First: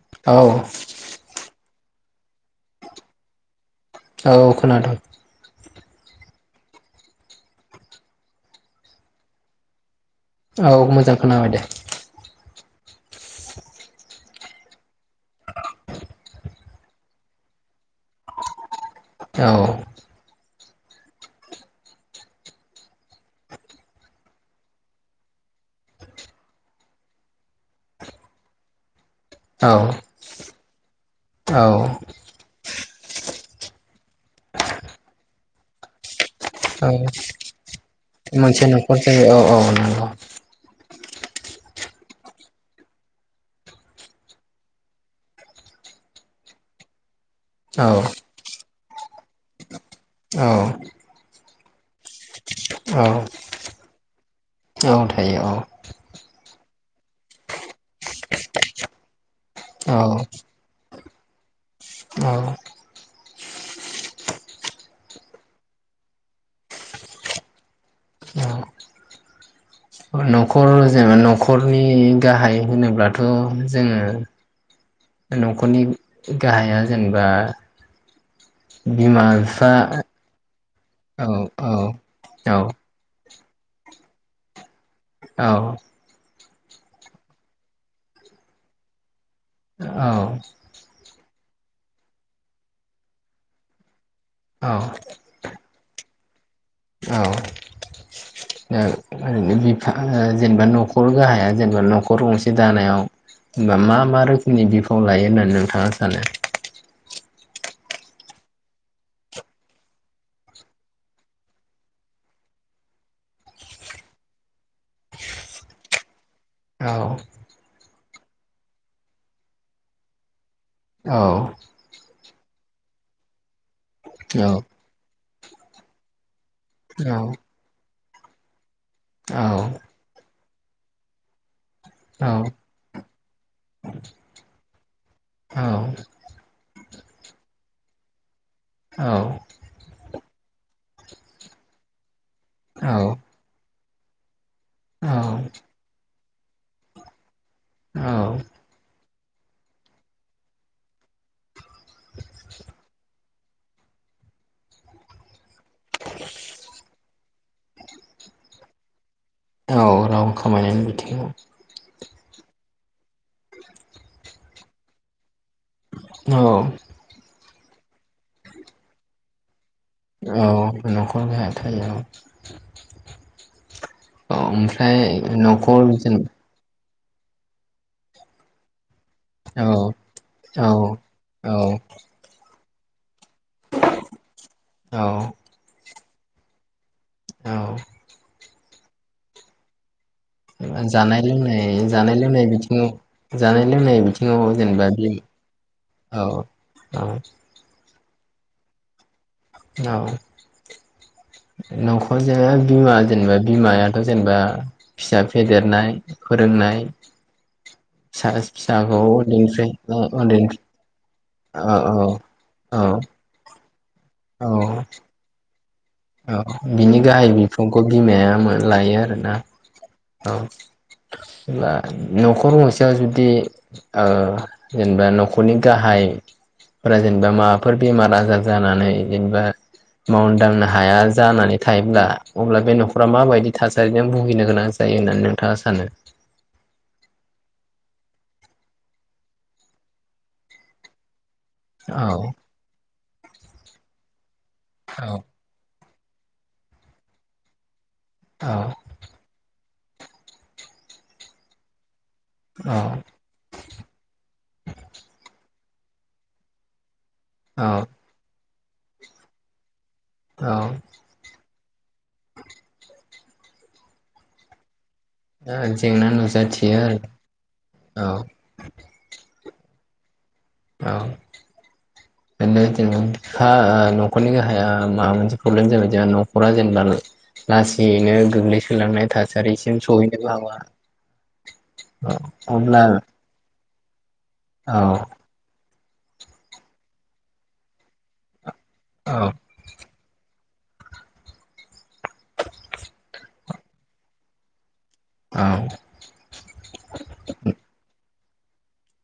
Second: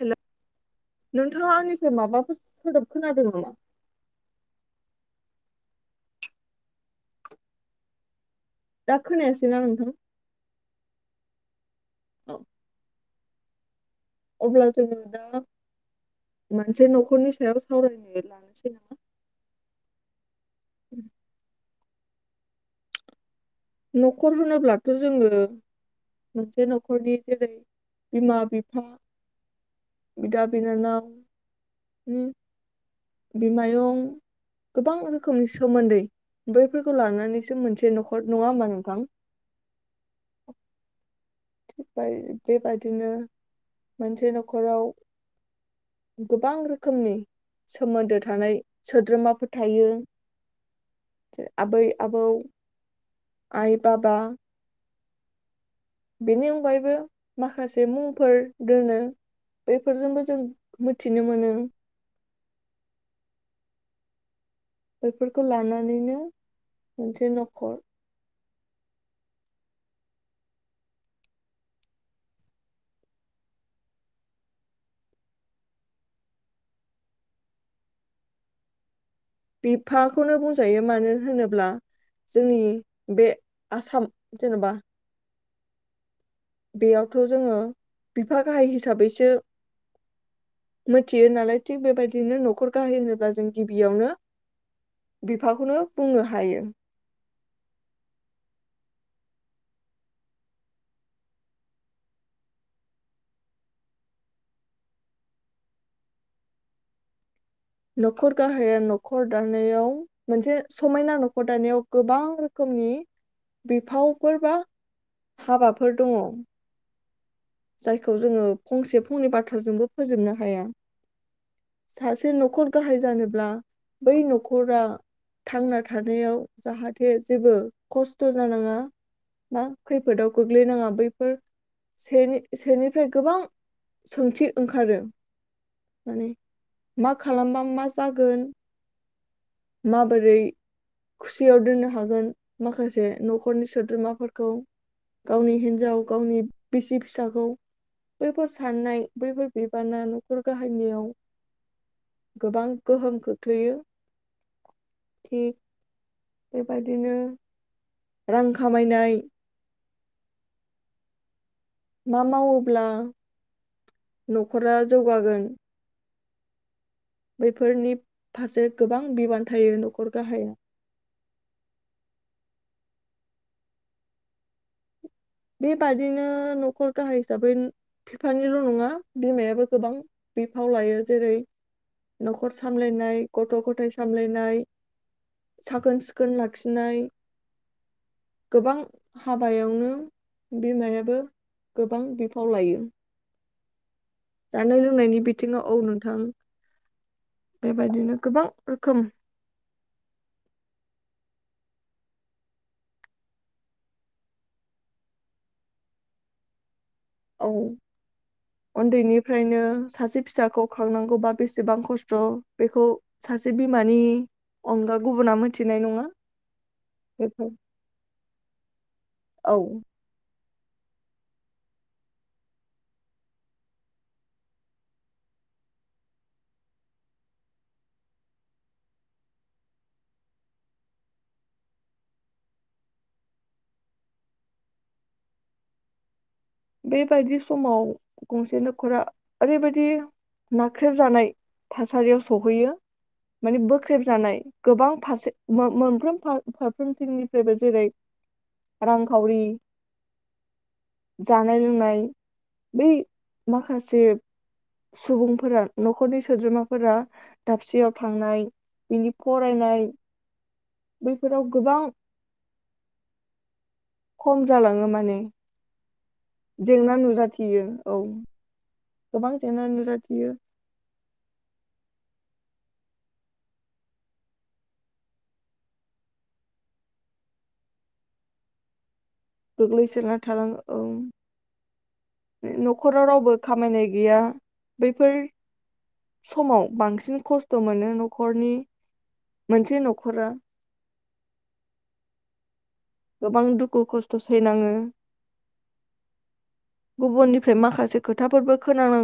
Hello औ नोंथांया आंनि माबाफोर सोदोब खोनादों नामा? औ खोनादों। दा खोनायासै ना नोंथां? औ मोजां खोनाबाय दे। औ अब्ला जोङो दा मोनसे नखरनि सायाव सावरायनो लानोसै नामा? औ। [unintelligible] नखर होनोब्लाथ जोङो मोनसे नखरनि जेरै बिमा बिफा औ। बिनानाव। औ। बिमायं गोबां रोखोमनि सोमोन्दै औ बैफोरखौ लानानैसो मोनसे नखर नङा मोनसे होमबा नखर नोंथां जायो औ औ नंगौ। बायो बे बेबायदिनो मोनसे नखराव गोबां रोखोमनि औ सोमोन्दो थानाय। सोद्रोमाफोर थायो। औ आबै-आबौ औ आइ बाब बा औ थायो औ बेनि अनगायैबो माखासे मुंफोर दोंङो औ बेफोरजोंबो जों मिनथिनो मोनो। औ बेफोरखौ लानानैनो मोनसे न'खर। न'खर जेनेबा न'खरनि गाहाय होनोब्लाथ जोङो न'खरनि गाहाया जेनेबा बिमा बिफा जायो मानो औ होनोब्ला औ औ जोंनि बे आसाम जेनेबा औ बेयावथ जोङो बिफा गाहाय हिसाबैसो मिथियो नालाय थिग बेबायदिनो न'खर गाहाय होनोब्ला जों गिबियावनो औ बिफाखौनो बुंनो हायो। औ ओरैनो बिफा जेनेबा न'खर गाहाया जेनेबा न'खर नखर गंसे दानायाव मा मा रोखोमनि बिफाव लायो होननानै नोंथाङा सानो? न'खर गाहाया न'खर दानायाव मोनसे समायना न'खर दानायाव गोबां रोखोमनि बिफावफोर बा हाबाफोर दङ। औ जायखौ जोङो फंसे फंनै बाथ्राजोंबो फोजोबनो हाया। औ से न'खर गाहाय जानोब्ला बै औ न'खरा। थांना थानायाव जाहाथे जेबो खस थ जानाङा औ ना खैफोदाव गोग्लैनाङा बैफोर औ सेनि सेनिफ्राय गोबां सोंथि ओंखारो औ माने मा खालामबा मा जागोन औ माबोरै खुसियाव दोननो हागोन माखासे न'खरनि सोद्रोमाफोरखौ औ गावनि हिनजाव गावनि बिसि फिसाखौ औ बैफोर साननाय बैफोर बिबाना न'खर गाहायनियाव गोबां गोहोम खोख्लैयो थिग बेबायदिनो रां खामायनाय औ रां खामायनायनि बिथिङाव मा मावोब्ला न'खरा जौगागोन। औ बैफोरनि फारसे गोबां बिबान थायो न'खर औ गाहाया। न'खर गाहाया थायो औ औ ओमफ्राय न'खर बेबादिनो औ न'खर गाहाय हिसाबै फिफानिल नङा बिमायाबो गोबां औ बिफाव लायो जेरै औ न'खर सामलायनाय गथ' गथाइ सामलायनाय औ साखोन सिखोन लाखिनाय औ गोबां हाबायावनो। बिमायाबो जानाय लोंनाय गोबां जानाय लोंनाय बिफाव लायो बिदिनो। जानाय लोंनाय बिथिङाव जानाय जेनेबा बि लोंनायनि बिथिङाव औ नोंथां औ बेबायदिनो गोबां रोखोम। औ न'खरजों बिमा जेनेबा बिमायाथ जेनेबा फिसा फेदेरनाय फोरोंनाय औ फिसा फिसाखौ उन्दैनिफ्रायनो उन्दैनिफ्राय सासे उन्दै फिसाखौ खांनांगौबा बेसेबां औ औ खस्थ औ बेखौ सासे मानि औ अनगा गुबुना मोनथिनाय नङा औ बिनि गाहाय बेफोर बिफंखौ बिमाया लायो आरो ना औ औ बा न'खर गंसेयाव जुदि ओ जेनेबा न'खरनि गाहायफोरा जेनेबा माबाफोर बेमार आजार जानानै जेनेबा मावनो दांनो हाया जानानै थायोब्ला अब्ला बे न'खरा माबायदि थासारिजों भुगिनो गोनां जायो होननानै नोंथाङा सानो? बेबायदि समाव गंसे न'खरा ओरैबायदि नाख्रेबजानाय थासारियाव औ सहैयो। माने बोख्रेबजानाय गोबां औ फारसे [unintelligible] फारफ्रोम फारफ्रोमथिंनिफ्रायबो जेरै रां खावरि जानाय लोंनाय औ बै माखासे सुबुंफोरा नखरनि सोद्रोमाफोरा दाबसेयाव औ थांनाय बिनि फरायनाय अ बैफोराव गोबां खम जालाङो माने [unintelligible] जेंना नुजाथियो जेंना नुजाथियो औ गोबां जेंना नुजाथियो अ नो जों हा न'खरनि हाया माबा मोनसे प्रब्लेम जाबाय जोंहा न'खरा जेनेबा लासैयैनो गोग्लैसोलांनाय थासारिसिम गोग्लैसोना सहैनोबो हागौ थालाङो औ बे अब्ला न'खराव रावबो खामायनाय गैया औ बैफोर समाव बांसिन खस्थ मोनो न'खरनि औ मोनसे न'खरा गोबां दुखु खस्थ सैनाङो औ गुबुननिफ्राय माखासे खोथाफोरबो खोनानां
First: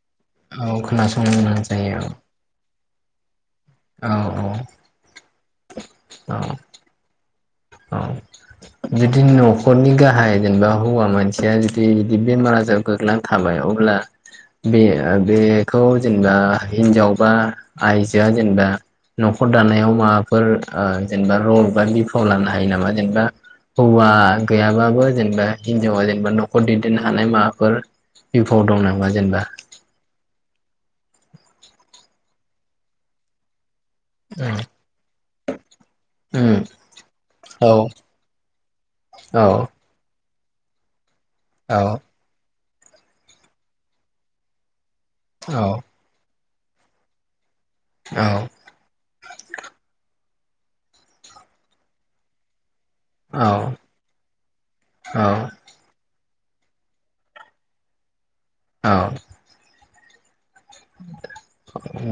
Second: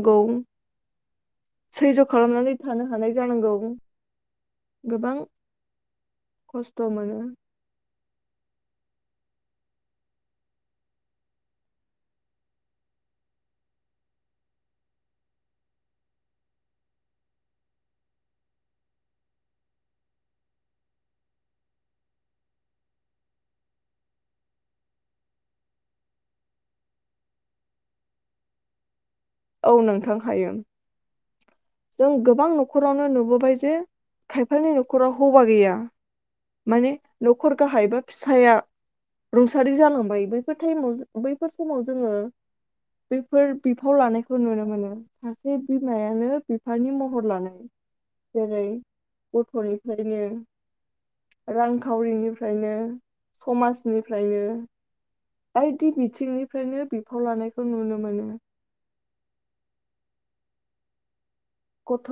औ खोनासंनो गोनां जायो खालामनानै थानो हानाय जानांगौ ओं औ गोबां औ खस्थ' मोनो औ जुदि न'खरनि गाहाया जेनोबा हौवा मानसिया जुदि बिदि बेमार आजाराव गोग्लैनानै थाबाय अब्ला बे बेखौ जेनबा हिनजाव बा आयजोआ जेनबा नखर दानायाव माबाफोर आ जेनबा रल बा बिफाव लानो हायोनामा जेनोबा हौवा गैयाब्लाबो जेनोबा हिनजावा जेनोबा न'खर दैदेनो हानाय माबाफोर बिफाव दं नामा? जेनेबा औ नोंथां हायो जों गोबां न'खरावनो नुबोबाय जे खायफानि न'खराव हौबा गैया उम माने न'खर औ गाहायबा फिसाया औ रुंसारि जालांबायबो [unintelligible] थाइम आव बैफोर औ समाव जोङो बैफोर बिफाव लानाय नुनो मोनो। सासे बिमायानो बिफानि महर लानानै औ जेरै गथ'निफ्रायनो रांखावरिनिफ्रायनो औ समाजनिफ्रायनो औ बायदि बिथिंनि फ्रायनो बिफाव लानायखौ नुनो मोनो। औ [unintelligible]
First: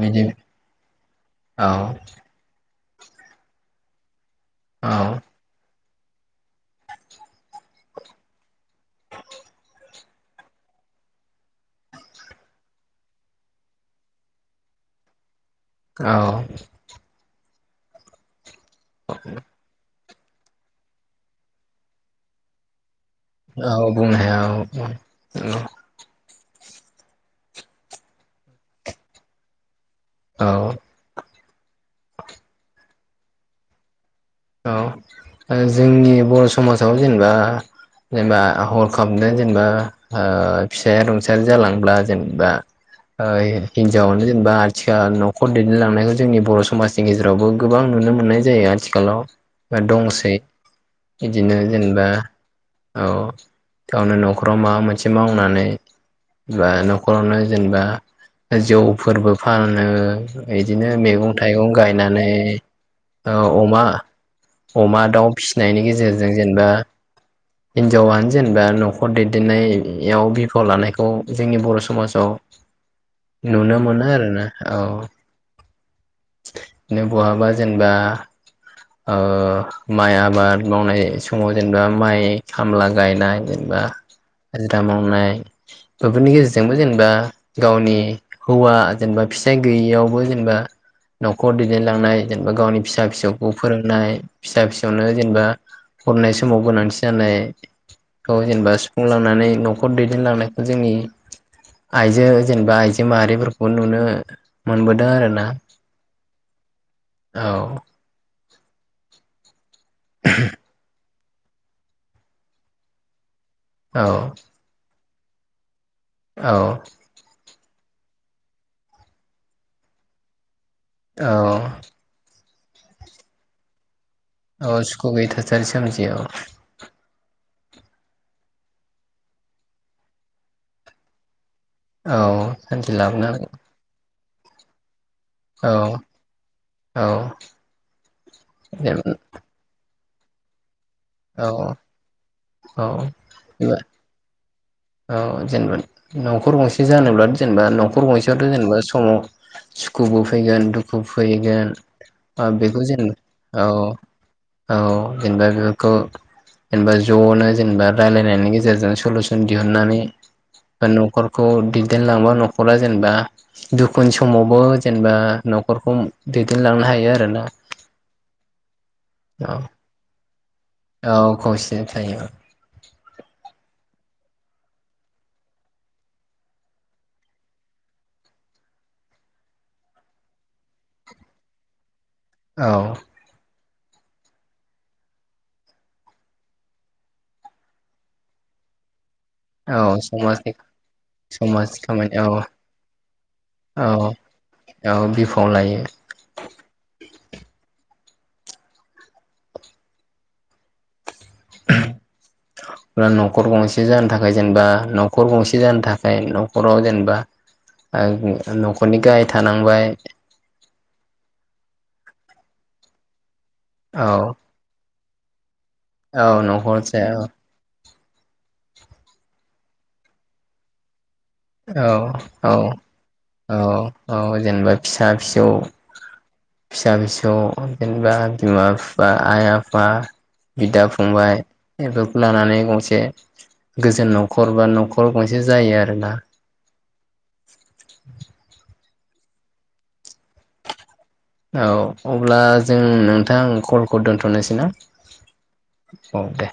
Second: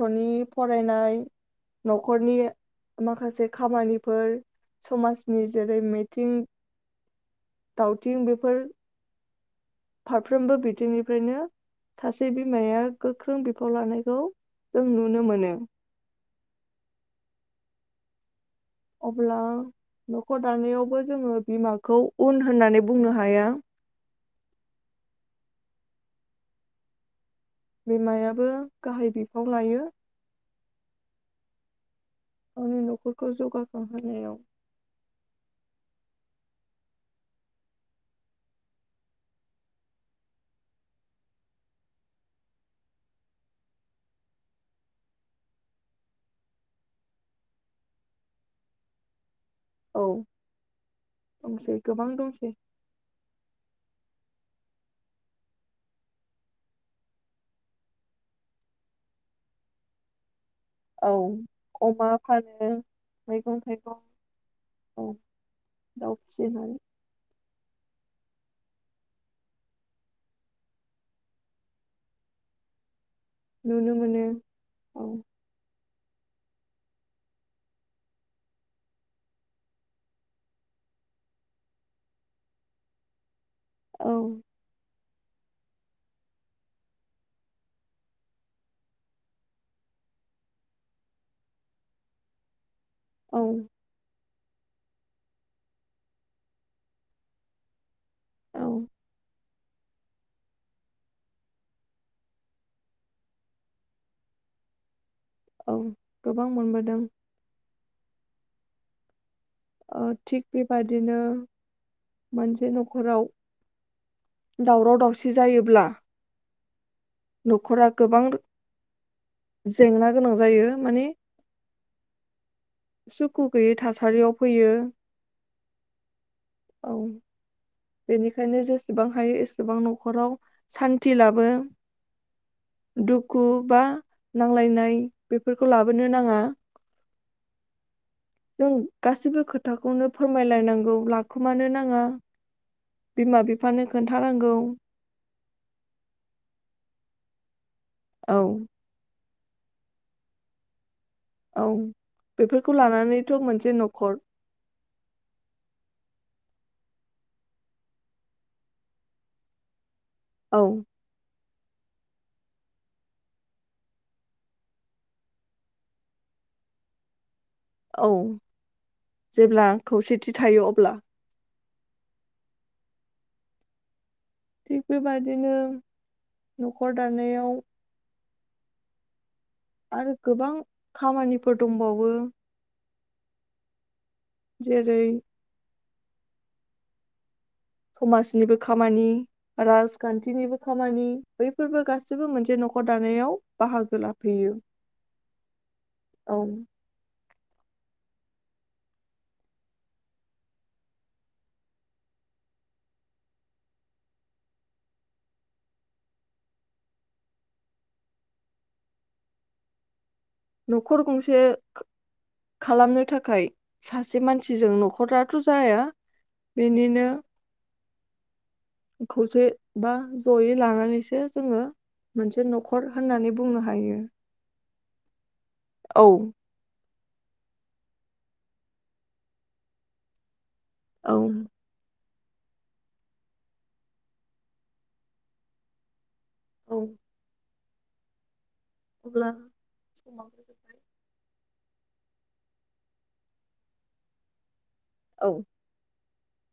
बिदि फरायनाय औ न'खरनि माखासे खामानिफोर औ समाजनि जेरै मे थिं दावथिं बेफोर फारफ्रोमबो बिथिंनिफ्रायनो सासे बिमाया गोख्रों बिफाव लानायखौ जों नुनो मोनो। औ अब्ला न'खर दानायावबो जोङो बिमाखौ उन होननानै बुंनो हाया औ बुंनो हाया औ औ बिमायाबो गाहाय बिफाव लायो औ गावनि न'खरखौ जौगाखांहो औ ओ जोंनि बर' समाजाव जेनेबा जेनेबा हरखाबनो जेनेबा ओ फिसाया रुंसारि जालांब्ला जेनेबा ओ हिनजावआनो जेनेबा आथिखाल न'खर दैदेनलांनायखौ जोंनि बर' समाजनि गेजेरावबो गोबां नुनो मोननाय जायो आथिखालाव। बा औ दंसै बिदिनो दंसै जेनेबा गोबां दंसै औ गावनो न'खराव माबा मोनसे मावनानै बा न'खरावनो जेनेबा जौफोरबो फानो बिदिनो औ मैगं थाइगं अमा गायनानै फानो औ मैगं अमा थाइगं अमा औ दाउ फिसिनायनि दाउ गेजेरजों जेनेबा फिसिनानै हिनजाव वानो जेनेबा न'खर दैदेननायाव बिफाव लानायखौ जोंनि बर' समाजाव नुनो मोनो आरोना औ नो बहाबा जेनेबा ओ माइ आबाद मावनाय समाव जेनेबा माइ खामला गायनाय बा औ हाजिरा माव नाय बेफोरनि गेजेरजोंबो जेनेबा गावनि हौवा जेनेबा फिसाय गैयियावबो जेनेबा नखर दैदेनलांनाय जेनेबा गावनि फिसा औ फिसौखौ नाय फिसा फिसौनो जेनेबा फरायनाय समाव गोनांथि जानाय खौ औ जेनेबा सुफुंलांनानै न नखर दैदेनलांनायखौ जोंनि आइजो जेनेबा आइजो माहारिफोरखौ नुनो मोनबोदों आरो। औ गोबां मोनबो औ अ थिग बेबादिनो मोनसे नखराव औ दावराव दावसि जायोब्ला औ नखरा गोबां जेंना गोनां जायो। माने औ सुखु गैयै थास ओ सुखु गैयै थासारि सोमजियो। औ औ बेनिखायनो जेसेबां हायो एसेबां नखराव सान्थि लाबो औ सान्थि लाबोनो दुखु हागोन बा नांलायनाय बेफोरखौ लाबोनो नांङा जों औ गासिबो खोथाखौनो फोरमायलायनांगौ औ लाखुमानो औ नांङा औ बिमा एबा बिफानो खोनथानां गौ औ जेनेबा नखर गंसे जानोब्ला जेनेबा न खर औ गंसेआथ जेनेबा समाव सुखुबो फैगोन दु खु औ फैगोन ओ बेफोरखौ बेखौ लानानैथ' जेनबा औ मोनसे न'खर औ जेनेबा बेफोरखौ जेनेबा जनो जेनेबा रायलायनायनि गेजेरजों सलुसन दिहुननानै औ नखर खौ दैदेनलांबा नखरा जेनेबा दुखुनि समावबो जेनेबा नखरखौ दैदेनलांनो हायो आरोना औ औ जेब्ला खौसे थायो अब्ला से थायो थिग बेबायदिनो नखर दानायाव आरो गोबां खामानिफोर दंबावो औ जेरै समाजनिबो खामानि औ समाजनि राजखान्थिनिबो खामानि समाज बैफोरबो खामानि औ गासैबो मोनसे नखर दानायाव बाहागो औ लाफैयो औ बिफाव लायो औ [unintelligible] नखर गंसे जानो थाखाय जेनेबा नखर गंसे जानो थाखाय नखराव जेनेबा ओ नखरनि गाहाय थानांबाय नखर गंसे खा खालामनो थाखाय औ सासे मानसिजों नख [unintelligible] औ नखर जाया औ खौसे बा जयै लानानैसो जोङो औ मोनसे औ न'खर होननानै औ बुंनो हायो औ जेनेबा फिसा फिसौ औ फिसा फिसौ ज जेनेबा बिमा बिफा आइ आफा बिदा फंबाय एबा लानानै गंसे गोजोन नखर बा नखर गंसे जायो आरोना औ [inaudible] अब्ला समाबो जोबबाय औ अब्ला जों नोंथां कलखौ दोनथनोसै ना औ औ दे